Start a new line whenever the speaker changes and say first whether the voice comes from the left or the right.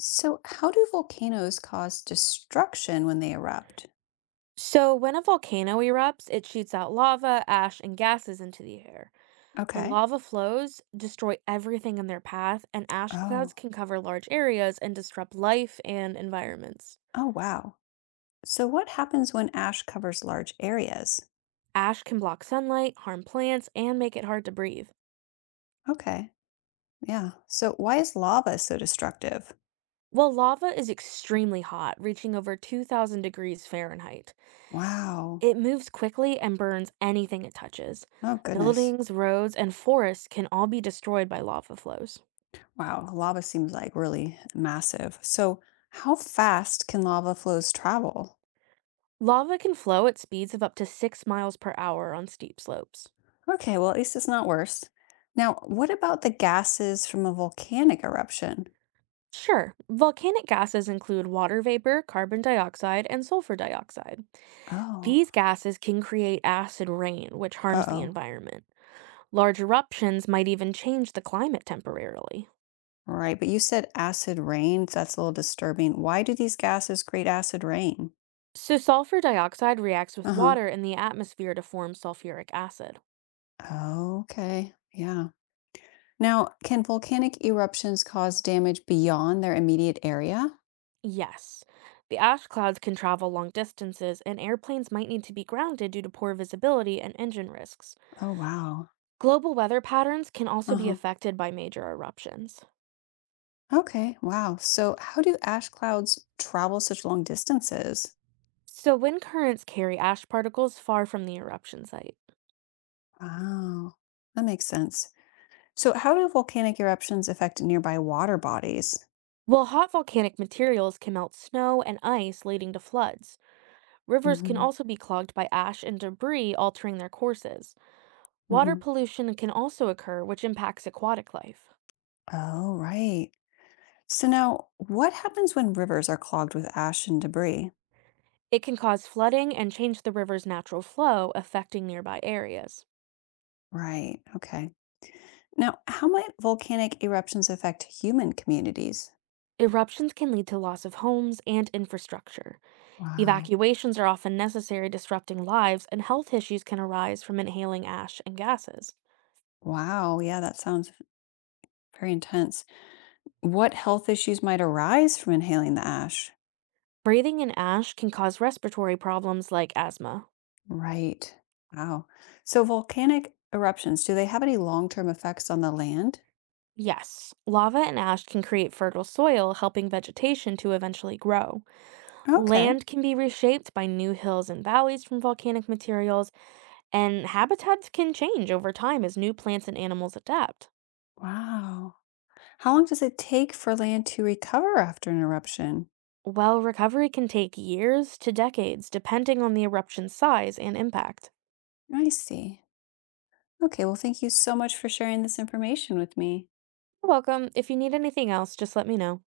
left: So, how do volcanoes cause destruction when they erupt?
right: So, when a volcano erupts, it shoots out lava, ash, and gases into the air. The
left: Okay.
right: lava flows destroy everything in their path, and ash clouds
left: Oh,
right: can cover large areas and disrupt life and environments.
left: oh, wow. So, what happens when ash covers large areas?
right: Ash can block sunlight, harm plants, and make it hard to breathe.
left: Okay. Yeah. So, why is lava so destructive?
right: While lava is extremely hot, reaching over 2,000 degrees Fahrenheit,
left: Wow.
right: it moves quickly and burns anything it touches.
left: Oh, goodness.
right: Buildings, roads, and forests can all be destroyed by lava flows.
left: Wow. Lava seems like really massive. So, how fast can lava flows travel?
right: Lava can flow at speeds of up to 6 miles per hour on steep slopes.
left: Okay. Well, at least it's not worse. Now, what about the gases from a volcanic eruption?
right: Sure, volcanic gases include water vapor, carbon dioxide, and sulfur dioxide.
left: Oh,
right: These gases can create acid rain, which
left: uh
right: harms the
left: oh.
right: environment. Large eruptions might even change the climate temporarily.
left: Right, but you said acid rain. That's a little disturbing. Why do these gases create acid rain?
right: So, sulfur dioxide reacts with
left: Uh-huh.
right: water in the atmosphere to form sulfuric acid.
left: Okay. Yeah. Now, can volcanic eruptions cause damage beyond their immediate area?
right: Yes, the ash clouds can travel long distances, and airplanes might need to be grounded due to poor visibility and engine risks.
left: Oh, wow.
right: Global weather patterns can also be
left: Uh-huh.
right: affected by major eruptions.
left: Okay. Wow. So, how do ash clouds travel such long distances?
right: So, wind currents carry ash particles far from the eruption site.
left: Wow. That makes sense. So, how do volcanic eruptions affect nearby water bodies?
right: While hot volcanic materials can melt snow and ice, leading to floods, rivers can
left: Mm-hmm.
right: also be clogged by ash and debris, altering their courses. Water
left: Mm-hmm.
right: pollution can also occur, which impacts aquatic life.
left: Oh, right. So now, what happens when rivers are clogged with ash and debris?
right: It can cause flooding and change the river's natural flow, affecting nearby areas.
left: Right. Okay. Now, how might volcanic eruptions affect human communities?
right: Eruptions can lead to loss of homes and infrastructure.
left: Wow.
right: Evacuations are often necessary, disrupting lives, and health issues can arise from inhaling ash and gases.
left: Wow. Yeah, that sounds very intense. What health issues might arise from inhaling the ash?
right: Breathing in ash can cause respiratory problems like asthma.
left: Right. Wow. So, volcanic eruptions, do they have any long term effects on the land?
right: Yes, lava and ash can create fertile soil, helping vegetation to eventually grow.
left: Okay.
right: Land can be reshaped by new hills and valleys from volcanic materials, and habitats can change over time as new plants and animals adapt.
left: Wow. How long does it take for land to recover after an eruption?
right: While recovery can take years to decades, depending on the eruption's size and impact.
left: I see. Okay, well, thank you so much for sharing this information with me.
right: You're welcome. If you need anything else, just let me know.